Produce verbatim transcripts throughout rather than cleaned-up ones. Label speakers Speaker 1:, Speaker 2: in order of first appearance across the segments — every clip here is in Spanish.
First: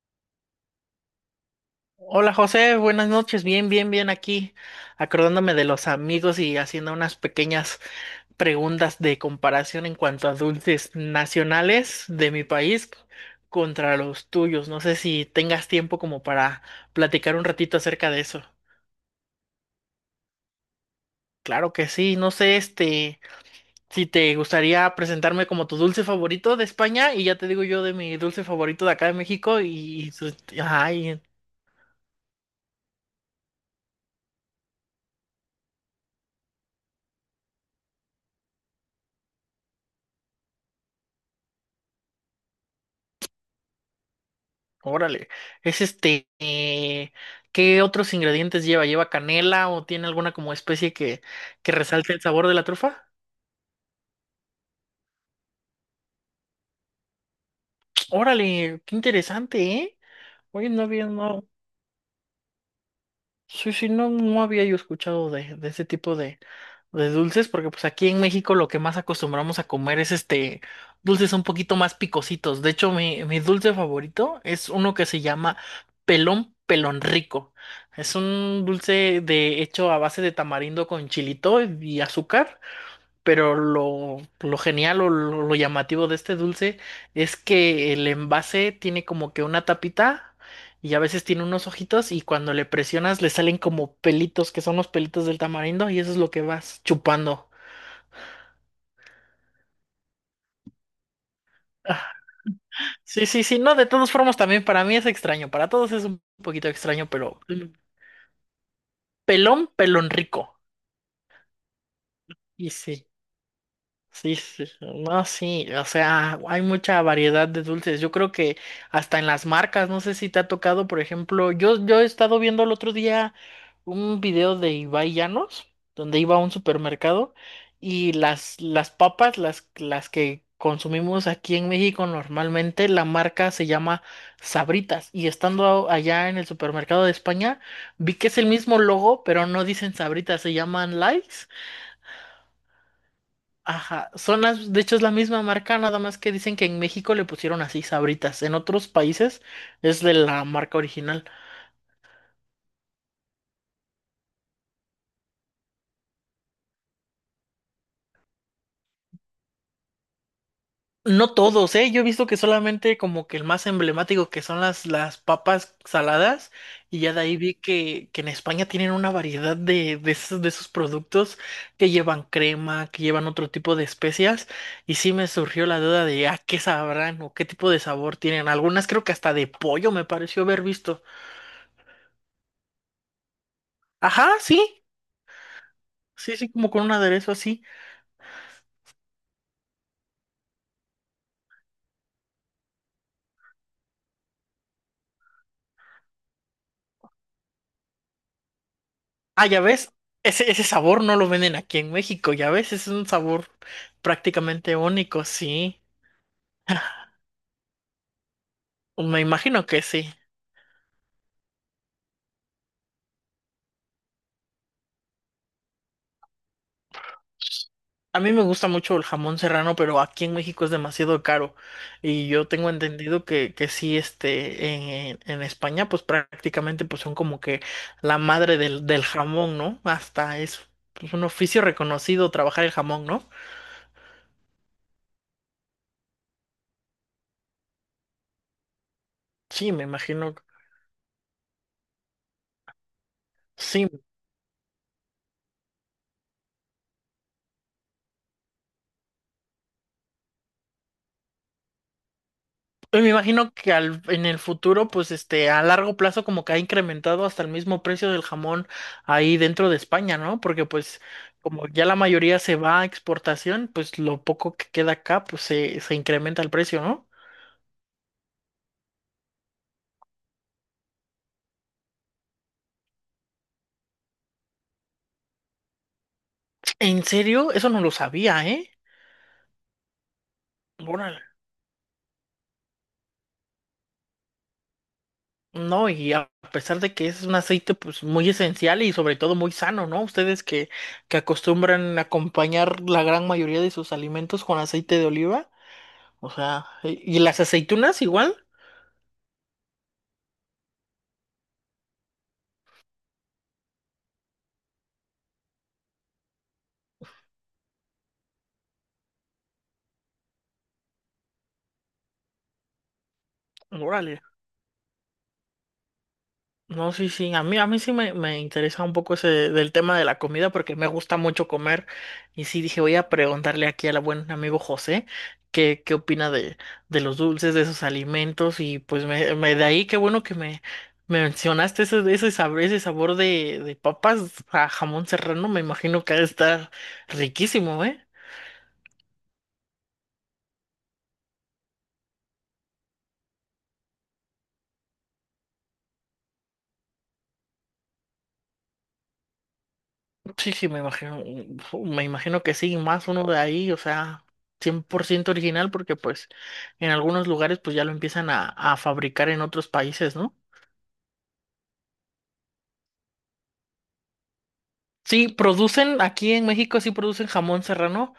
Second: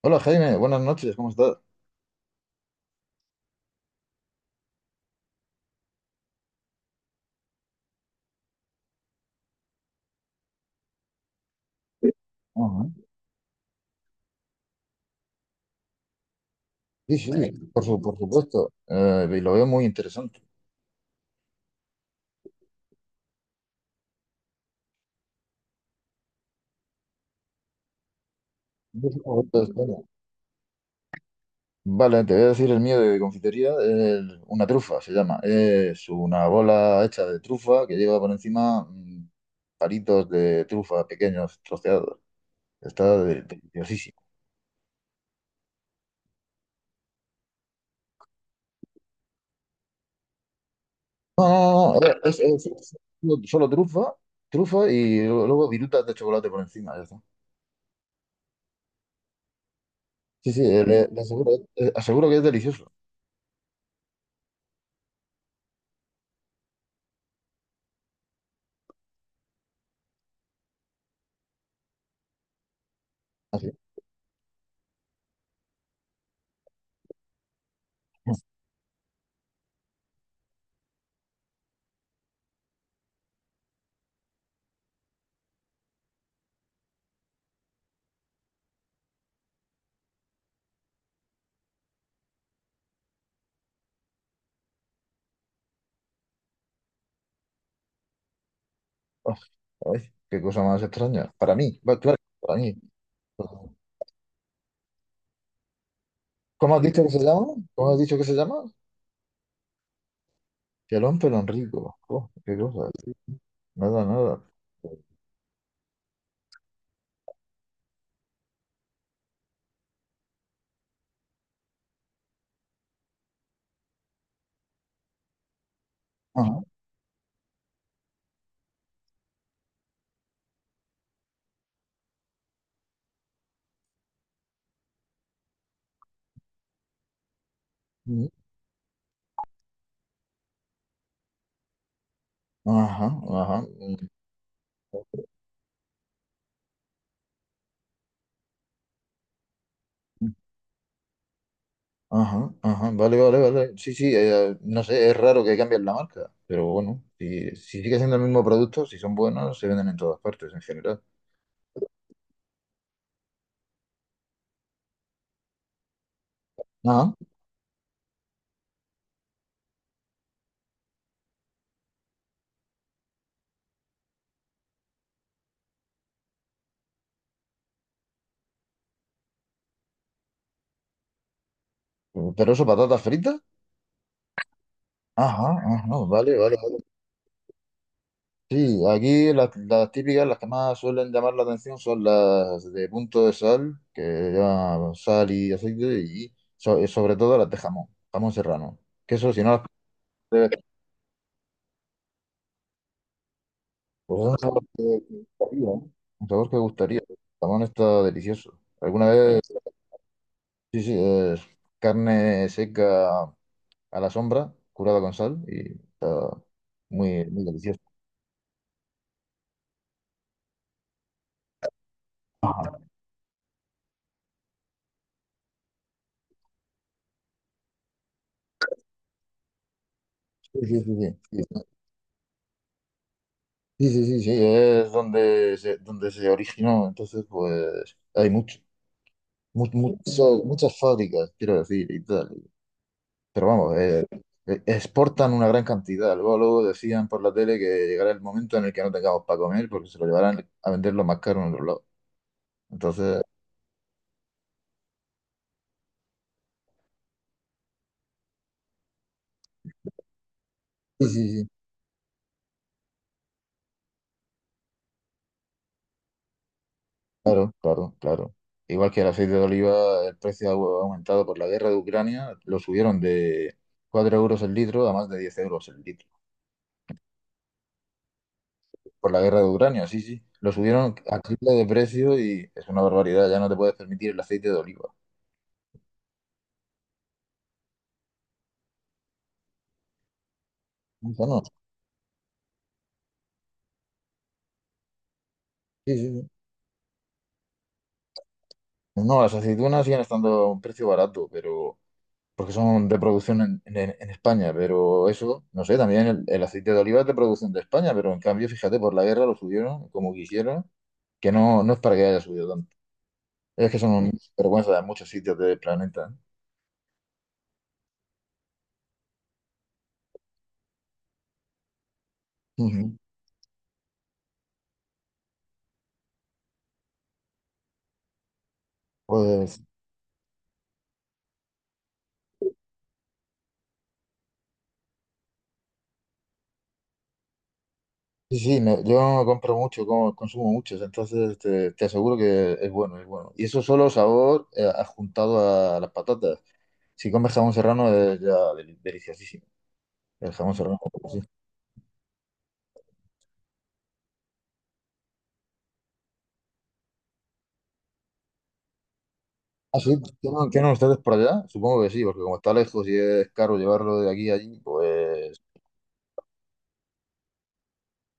Speaker 1: Hola Jaime, buenas noches, ¿cómo estás?
Speaker 2: Hola José, buenas noches, bien, bien, bien aquí, acordándome de los amigos y haciendo unas pequeñas preguntas de comparación en cuanto a dulces nacionales de mi país
Speaker 1: Ajá.
Speaker 2: contra los tuyos. No sé si tengas tiempo como para
Speaker 1: Sí, sí,
Speaker 2: platicar un
Speaker 1: bueno,
Speaker 2: ratito
Speaker 1: por su-
Speaker 2: acerca
Speaker 1: por
Speaker 2: de eso.
Speaker 1: supuesto, eh, y lo veo muy interesante.
Speaker 2: Claro que sí, no sé, este, si te gustaría presentarme como tu dulce favorito de España y ya te digo yo de mi dulce favorito de
Speaker 1: ¿Cuál
Speaker 2: acá de
Speaker 1: es tu favorito
Speaker 2: México
Speaker 1: de España?
Speaker 2: y, y, su- ajá, y.
Speaker 1: Vale, te voy a decir el mío de confitería, el- una trufa se llama. Es una bola hecha de trufa que lleva por encima, mm, palitos de trufa pequeños, troceados. Está de- deliciosísimo.
Speaker 2: Órale. Es este, eh, ¿qué otros ingredientes lleva? ¿Lleva canela o tiene alguna como especie que,
Speaker 1: No,
Speaker 2: que
Speaker 1: no, no, no,
Speaker 2: resalte el
Speaker 1: es,
Speaker 2: sabor de la
Speaker 1: es- es
Speaker 2: trufa?
Speaker 1: solo solo trufa, trufa y luego virutas de chocolate por encima, ya está.
Speaker 2: Órale, qué interesante, ¿eh?
Speaker 1: Sí, sí,
Speaker 2: Oye, no
Speaker 1: eh,
Speaker 2: había,
Speaker 1: le, le
Speaker 2: no,
Speaker 1: aseguro, eh, aseguro que es delicioso.
Speaker 2: sí, sí, no, no había yo escuchado de, de ese tipo de, de dulces, porque pues aquí en México lo que más acostumbramos a comer es este dulces un poquito más picositos. De hecho, mi, mi
Speaker 1: Así.
Speaker 2: dulce favorito es uno que se llama pelón pelón rico. Es un dulce de hecho a base de tamarindo con chilito y azúcar. Pero lo, lo genial o lo, lo llamativo de este dulce es que el envase tiene como que una tapita y a veces tiene unos ojitos y cuando le presionas le salen como pelitos, que son los pelitos del tamarindo y eso es lo que vas chupando.
Speaker 1: Uf, ay, qué cosa más extraña. Para mí, va,
Speaker 2: Ah,
Speaker 1: claro, para mí.
Speaker 2: sí, sí, sí, no, de todas formas también para mí es extraño, para todos es un poquito
Speaker 1: ¿Cómo has dicho
Speaker 2: extraño,
Speaker 1: que se
Speaker 2: pero
Speaker 1: llama?
Speaker 2: mm,
Speaker 1: ¿Cómo has dicho que se llama?
Speaker 2: pelón, pelón rico.
Speaker 1: Pelón, pelón rico. Oh, qué
Speaker 2: Y
Speaker 1: cosa.
Speaker 2: sí.
Speaker 1: Nada,
Speaker 2: Sí,
Speaker 1: nada.
Speaker 2: sí, sí, no, sí, o sea, hay mucha variedad de dulces. Yo creo que hasta en las marcas, no sé si te ha tocado, por ejemplo, yo, yo he estado viendo el otro día un video de Ibai Llanos, donde iba a un
Speaker 1: Ajá,
Speaker 2: supermercado y las, las papas, las, las que consumimos aquí en México normalmente, la marca se llama Sabritas. Y estando allá en el supermercado de España, vi que
Speaker 1: mm,
Speaker 2: es el mismo logo, pero no dicen Sabritas, se llaman Lays.
Speaker 1: ajá, ajá,
Speaker 2: Ajá, son las, de hecho es la misma marca, nada más que dicen que en México le pusieron así Sabritas, en otros países es de
Speaker 1: mm,
Speaker 2: la marca original.
Speaker 1: ajá, ajá. Vale, vale, vale. Sí, sí, eh, no sé, es raro que cambien la marca, pero bueno, si si sigue siendo el mismo producto, si son buenos, se venden en todas partes en general.
Speaker 2: No todos, ¿eh? Yo he visto que solamente como que el más emblemático que son las, las papas saladas y
Speaker 1: Ajá,
Speaker 2: ya de ahí vi que, que en España tienen una variedad de, de esos, de esos productos que llevan crema, que llevan otro tipo de especias y sí me surgió la duda de, ah, ¿qué sabrán o qué tipo de sabor tienen? Algunas creo que hasta de pollo me pareció haber visto.
Speaker 1: pero eso, patatas fritas.
Speaker 2: Ajá, sí.
Speaker 1: Ajá, ajá, vale,
Speaker 2: Sí, sí,
Speaker 1: vale.
Speaker 2: como con un aderezo así.
Speaker 1: Sí, aquí las, las típicas, las que más suelen llamar la atención son las de punto de sal, que llevan sal y aceite, y so- y sobre todo las de jamón, jamón serrano. Que eso, si
Speaker 2: Ah,
Speaker 1: no las
Speaker 2: ya ves,
Speaker 1: pruebas,
Speaker 2: ese, ese sabor no lo venden aquí en México, ya ves, es un sabor
Speaker 1: pues es un sabor
Speaker 2: prácticamente
Speaker 1: que
Speaker 2: único,
Speaker 1: gustaría,
Speaker 2: sí.
Speaker 1: ¿eh? Un sabor que gustaría. El jamón está delicioso.
Speaker 2: Pues,
Speaker 1: Alguna
Speaker 2: me
Speaker 1: vez,
Speaker 2: imagino que sí.
Speaker 1: sí, sí, es carne seca a la sombra, curada con sal, y está muy, muy delicioso.
Speaker 2: A mí me gusta mucho el jamón serrano, pero aquí en México es demasiado caro. Y yo tengo entendido que, que sí, este, en, en- España, pues prácticamente pues son como que la madre del, del jamón, ¿no? Hasta
Speaker 1: Sí,
Speaker 2: es
Speaker 1: sí,
Speaker 2: pues,
Speaker 1: sí,
Speaker 2: un oficio
Speaker 1: sí.
Speaker 2: reconocido trabajar el jamón, ¿no?
Speaker 1: Sí, sí, sí, sí, es donde se donde se originó. Entonces, pues hay mucho, mu-
Speaker 2: Sí, me imagino.
Speaker 1: mucho- muchas fábricas, quiero decir, y tal. Pero vamos,
Speaker 2: Sí,
Speaker 1: eh, eh, exportan una gran cantidad. Luego, luego decían por la tele que llegará el momento en el que no tengamos para comer porque se lo llevarán a venderlo más caro en otro lado.
Speaker 2: yo me
Speaker 1: Entonces,
Speaker 2: imagino que al, en el futuro, pues este, a largo plazo como que ha incrementado hasta el mismo precio del jamón ahí dentro de España, ¿no? Porque pues
Speaker 1: sí, sí, sí,
Speaker 2: como ya la mayoría se va a exportación, pues lo poco que queda acá, pues se, se incrementa el precio, ¿no?
Speaker 1: claro, claro, claro. Igual que el aceite de oliva, el precio ha au- aumentado por la guerra de Ucrania, lo subieron de cuatro euros el litro a más de diez euros el litro.
Speaker 2: En serio, eso no lo sabía, ¿eh?
Speaker 1: Por la guerra de Ucrania, sí, sí. Lo subieron
Speaker 2: Órale.
Speaker 1: al triple de precio y es una barbaridad. Ya no te puedes permitir el aceite de oliva.
Speaker 2: No, y a pesar de que es un aceite pues muy esencial y sobre todo muy sano, ¿no? Ustedes que, que
Speaker 1: Bueno,
Speaker 2: acostumbran a acompañar la gran mayoría de sus alimentos con aceite de oliva,
Speaker 1: sí, sí, sí.
Speaker 2: o sea, ¿y y las aceitunas igual?
Speaker 1: No, las aceitunas siguen estando a un precio barato, pero porque son de producción en, en- en España. Pero eso, no sé, también el, el aceite de oliva es de producción de España, pero en cambio, fíjate, por la guerra lo subieron como quisieron, que no, no es para que haya subido tanto. Es que son un
Speaker 2: Órale.
Speaker 1: vergüenza de muchos sitios del planeta, ¿eh?
Speaker 2: No, sí, sí. A mí, a mí sí me, me interesa un poco ese del tema de la comida porque me gusta mucho comer. Y sí dije, voy
Speaker 1: Ujú.
Speaker 2: a preguntarle aquí al buen amigo José qué, qué opina de, de los dulces, de esos alimentos. Y pues me, me-
Speaker 1: Pues
Speaker 2: de ahí qué bueno que me, me mencionaste ese, ese sabor, ese sabor de, de papas a jamón serrano. Me imagino que ha de estar riquísimo, ¿eh?
Speaker 1: sí, sí, no, yo compro mucho, como- consumo muchos, entonces te, te aseguro que es bueno, es bueno. Y eso, solo sabor, eh, adjuntado a las patatas. Si comes jamón serrano es ya deli- deliciosísimo. El
Speaker 2: Sí,
Speaker 1: jamón
Speaker 2: sí, me
Speaker 1: serrano. Sí.
Speaker 2: imagino, me imagino que sí, más uno de ahí, o sea, cien por ciento original, porque pues en algunos lugares pues ya lo empiezan a, a fabricar en otros
Speaker 1: Ah, sí,
Speaker 2: países, ¿no?
Speaker 1: ¿tienen, tienen ustedes por allá? Supongo que sí, porque como está lejos y es caro llevarlo de aquí a allí,
Speaker 2: Sí,
Speaker 1: pues...
Speaker 2: producen, aquí en México sí producen jamón serrano,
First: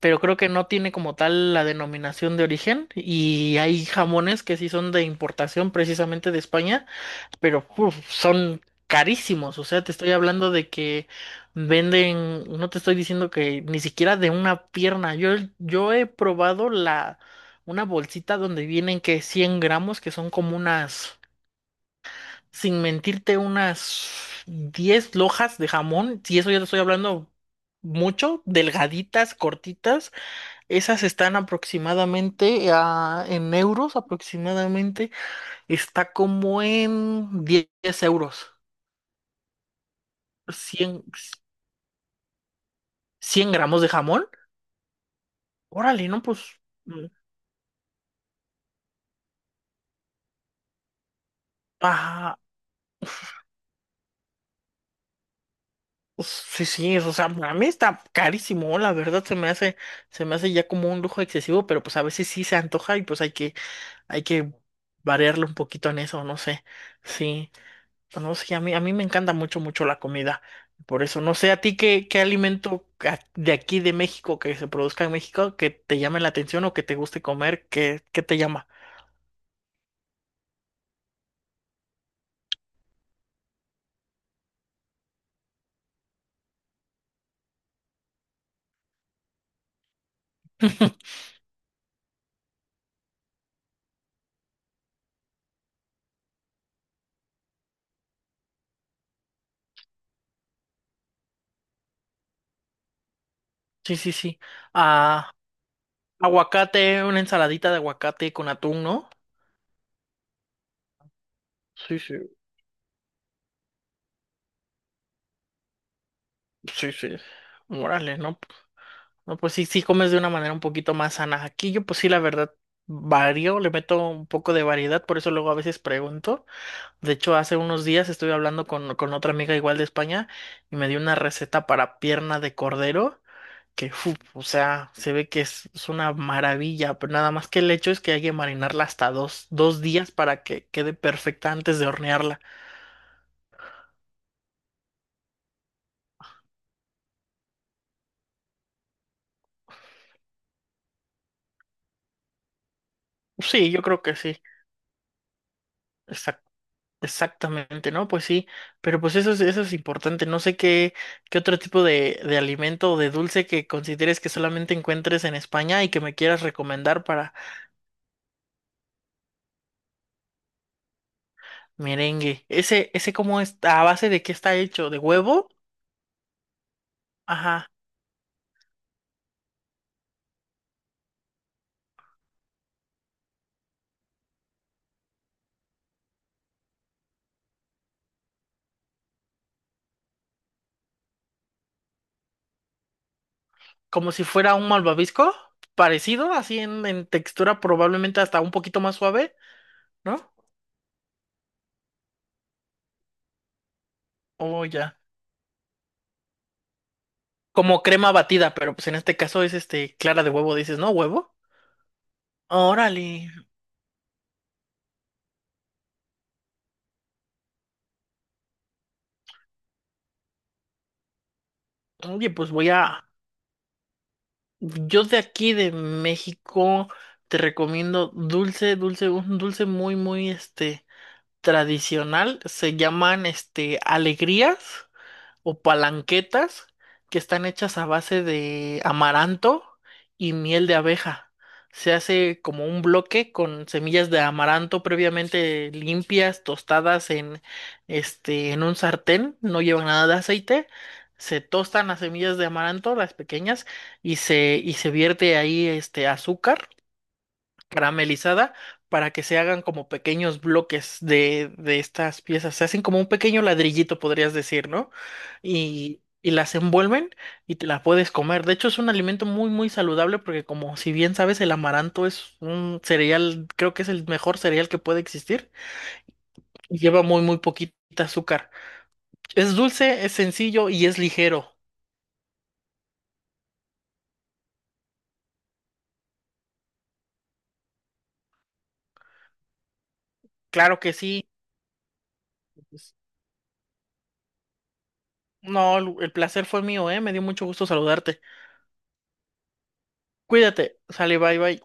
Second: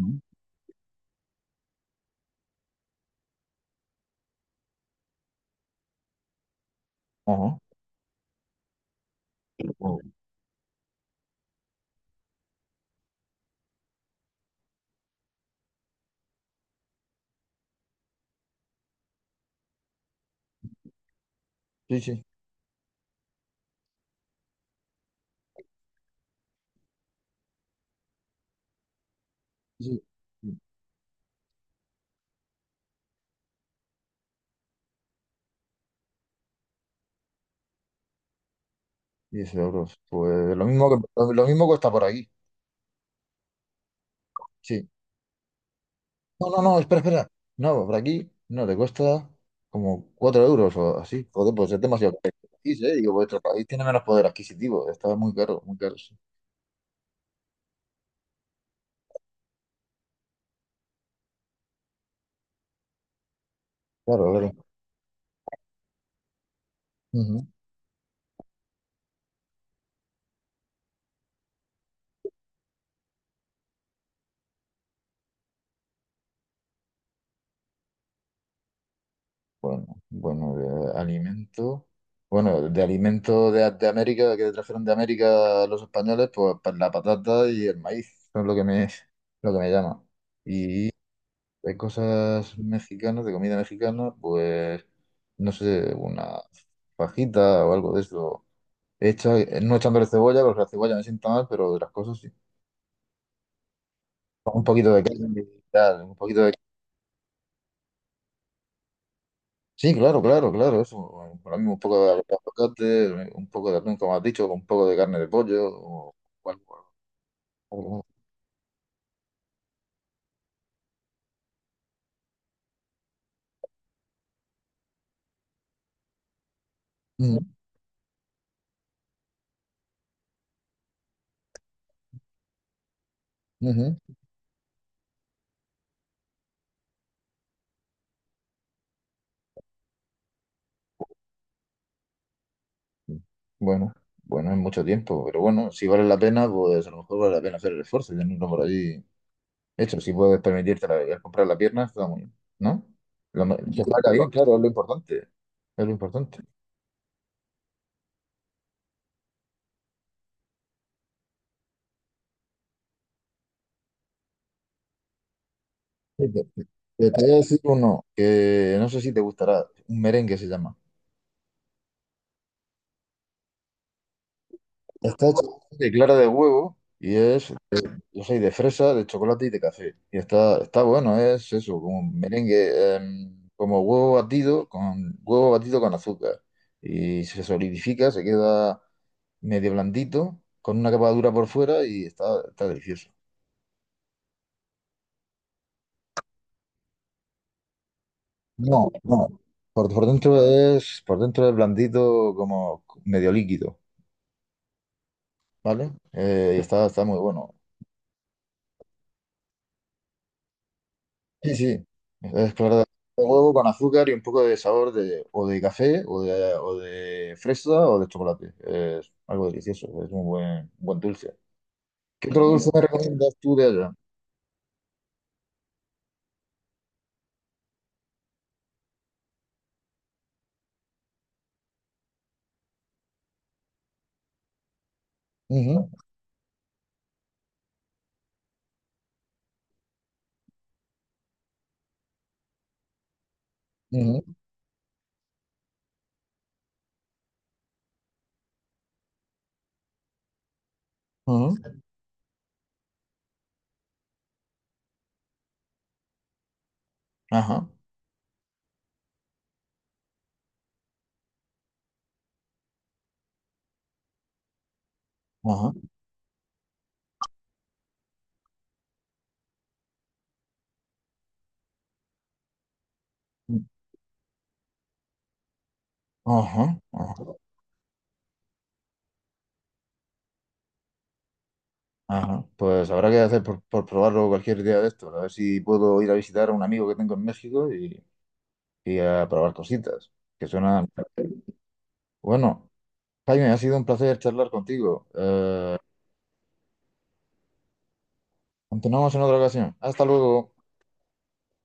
Speaker 2: pero creo que no tiene como tal la denominación de origen y hay jamones que sí son de importación precisamente de España
Speaker 1: ajá.
Speaker 2: pero uf, son carísimos. O sea, te estoy hablando de que venden, no te estoy diciendo que ni siquiera de una pierna. Yo, yo he probado la, una bolsita donde vienen que cien gramos, que son como unas,
Speaker 1: Sí, sí,
Speaker 2: sin mentirte, unas diez lojas de jamón. Si eso ya te estoy hablando. Mucho, delgaditas,
Speaker 1: sí.
Speaker 2: cortitas,
Speaker 1: Sí.
Speaker 2: esas están aproximadamente a, en euros, aproximadamente está como en diez euros.
Speaker 1: diez euros. Pues lo mismo
Speaker 2: cien
Speaker 1: que, lo mismo cuesta por aquí.
Speaker 2: Cien gramos de jamón.
Speaker 1: Sí.
Speaker 2: Órale, no, pues.
Speaker 1: No, no, no, espera,
Speaker 2: mm,
Speaker 1: espera. No, por aquí no, te cuesta como cuatro euros o así. Joder, pues es demasiado caro
Speaker 2: Ah,
Speaker 1: este país, ¿eh? Digo, vuestro país tiene menos poder adquisitivo. Está muy caro, muy caro, sí.
Speaker 2: pues, sí, sí, o sea, a mí está carísimo, la verdad se me hace, se me hace ya como un lujo excesivo, pero pues a veces sí se antoja y pues hay que, hay
Speaker 1: Claro, claro.
Speaker 2: que variarle un poquito en eso, no sé.
Speaker 1: Ujú.
Speaker 2: Sí, pues, no sé, a mí, a mí me encanta mucho, mucho la comida. Por eso, no sé, a ti qué, qué alimento a- de aquí de México que se produzca en México que te llame la atención o que te guste comer, que, qué qué te llama.
Speaker 1: Bueno, bueno, de alimento. Bueno, de alimento de, de América, que trajeron de América los españoles, pues pa- la patata y el maíz son lo que me, lo que me llama. Y de cosas mexicanas, de comida mexicana, pues no sé, una fajita o algo de eso hecha, eh, no echándole cebolla, porque la cebolla me sienta mal, pero de las cosas sí.
Speaker 2: Sí, sí, sí.
Speaker 1: Un poquito de
Speaker 2: Ah,
Speaker 1: carne, y tal, un poquito de...
Speaker 2: aguacate, una ensaladita de aguacate con atún, ¿no?
Speaker 1: Sí, claro, claro, claro, eso. Bueno, para mí un
Speaker 2: Sí,
Speaker 1: poco de
Speaker 2: sí,
Speaker 1: aguacate, eh, un poco de atún, como has dicho, un poco de carne de pollo, o
Speaker 2: sí, sí.
Speaker 1: algo- algo.
Speaker 2: Morales, ¿no? No, pues sí, sí comes de una manera un poquito más sana. Aquí yo, pues sí, la verdad, varío, le meto un poco de variedad, por eso luego a veces pregunto. De hecho,
Speaker 1: Mm,
Speaker 2: hace unos días estuve hablando con, con otra amiga igual de España y me dio una receta para pierna de cordero, que,
Speaker 1: ujú.
Speaker 2: fu, o sea, se ve que es, es una maravilla, pero nada más que el hecho es que hay que marinarla hasta dos, dos días para que quede perfecta antes de hornearla.
Speaker 1: Bueno, bueno, es mucho tiempo, pero bueno, si vale la pena, pues a lo mejor vale la pena hacer el esfuerzo y tenerlo por allí hecho. Si puedes permitirte la- el comprar la pierna, está muy bien, ¿no? Lo, me-
Speaker 2: Sí, yo
Speaker 1: que
Speaker 2: creo
Speaker 1: salga
Speaker 2: que
Speaker 1: bien,
Speaker 2: sí.
Speaker 1: claro, es lo importante. Es lo importante.
Speaker 2: Exac- exactamente, ¿no? Pues sí, pero pues eso es, eso es importante. No sé qué, qué otro tipo de, de alimento o de dulce que consideres que solamente encuentres en España y que me quieras
Speaker 1: Fíjate,
Speaker 2: recomendar
Speaker 1: te te voy
Speaker 2: para
Speaker 1: a decir uno que no sé si te gustará, un merengue se llama.
Speaker 2: merengue. Ese, ese cómo está, a base de qué está hecho, de
Speaker 1: Está hecho
Speaker 2: huevo,
Speaker 1: de clara de huevo y es,
Speaker 2: ajá,
Speaker 1: yo soy de fresa, de chocolate y de café. Y está, está bueno, es eso, como un merengue, em, como huevo batido con huevo batido con azúcar. Y se solidifica, se queda medio blandito, con una capa dura por fuera y está, está delicioso.
Speaker 2: como si fuera un malvavisco, parecido, así en, en textura, probablemente hasta un poquito
Speaker 1: No,
Speaker 2: más suave,
Speaker 1: no. Por, por
Speaker 2: ¿no?
Speaker 1: dentro es, por dentro es blandito como medio líquido.
Speaker 2: O ya.
Speaker 1: ¿Vale? Eh, y está, está muy bueno.
Speaker 2: Como crema batida, pero pues en este caso es este clara de huevo, dices, ¿no? ¿Huevo?
Speaker 1: Sí, sí, es claro.
Speaker 2: Órale.
Speaker 1: Huevo con azúcar y un poco de sabor de, o de café, o de o de fresa, o de chocolate. Es algo delicioso, es un buen, buen dulce. ¿Qué
Speaker 2: Oye,
Speaker 1: otro
Speaker 2: pues voy
Speaker 1: dulce me
Speaker 2: a.
Speaker 1: recomiendas tú de allá?
Speaker 2: Yo de aquí de México te recomiendo dulce, dulce, un dulce muy, muy este tradicional. Se llaman este alegrías o
Speaker 1: Ujú,
Speaker 2: palanquetas que están hechas a base de amaranto y miel de abeja. Se hace como un bloque con semillas
Speaker 1: ujú,
Speaker 2: de amaranto previamente limpias, tostadas en este en un sartén, no llevan nada de aceite. Se
Speaker 1: ujú.
Speaker 2: tostan las semillas de amaranto, las pequeñas, y se y se vierte ahí este azúcar
Speaker 1: Ajá,
Speaker 2: caramelizada para que se hagan como pequeños bloques de, de estas piezas. Se hacen como un pequeño ladrillito, podrías decir, ¿no?
Speaker 1: ajá,
Speaker 2: Y, y las envuelven y te las puedes comer. De hecho, es un alimento muy, muy saludable porque como si bien sabes, el amaranto es un cereal, creo que es el mejor cereal que puede existir
Speaker 1: ajá,
Speaker 2: y lleva
Speaker 1: ajá,
Speaker 2: muy, muy poquita azúcar. Es dulce, es sencillo y es ligero.
Speaker 1: ajá. Pues habrá que hacer por, por probarlo cualquier día de estos. A ver si puedo ir a visitar a un amigo que tengo en México y, y a probar cositas. Que
Speaker 2: Claro
Speaker 1: suena.
Speaker 2: que sí.
Speaker 1: Bueno.
Speaker 2: Pues,
Speaker 1: Jaime, ha sido un placer charlar contigo. Eh,
Speaker 2: no, el el placer fue mío, ¿eh? Me dio mucho gusto saludarte.
Speaker 1: continuamos en otra ocasión. Hasta luego.
Speaker 2: Cuídate. Sale, bye, bye.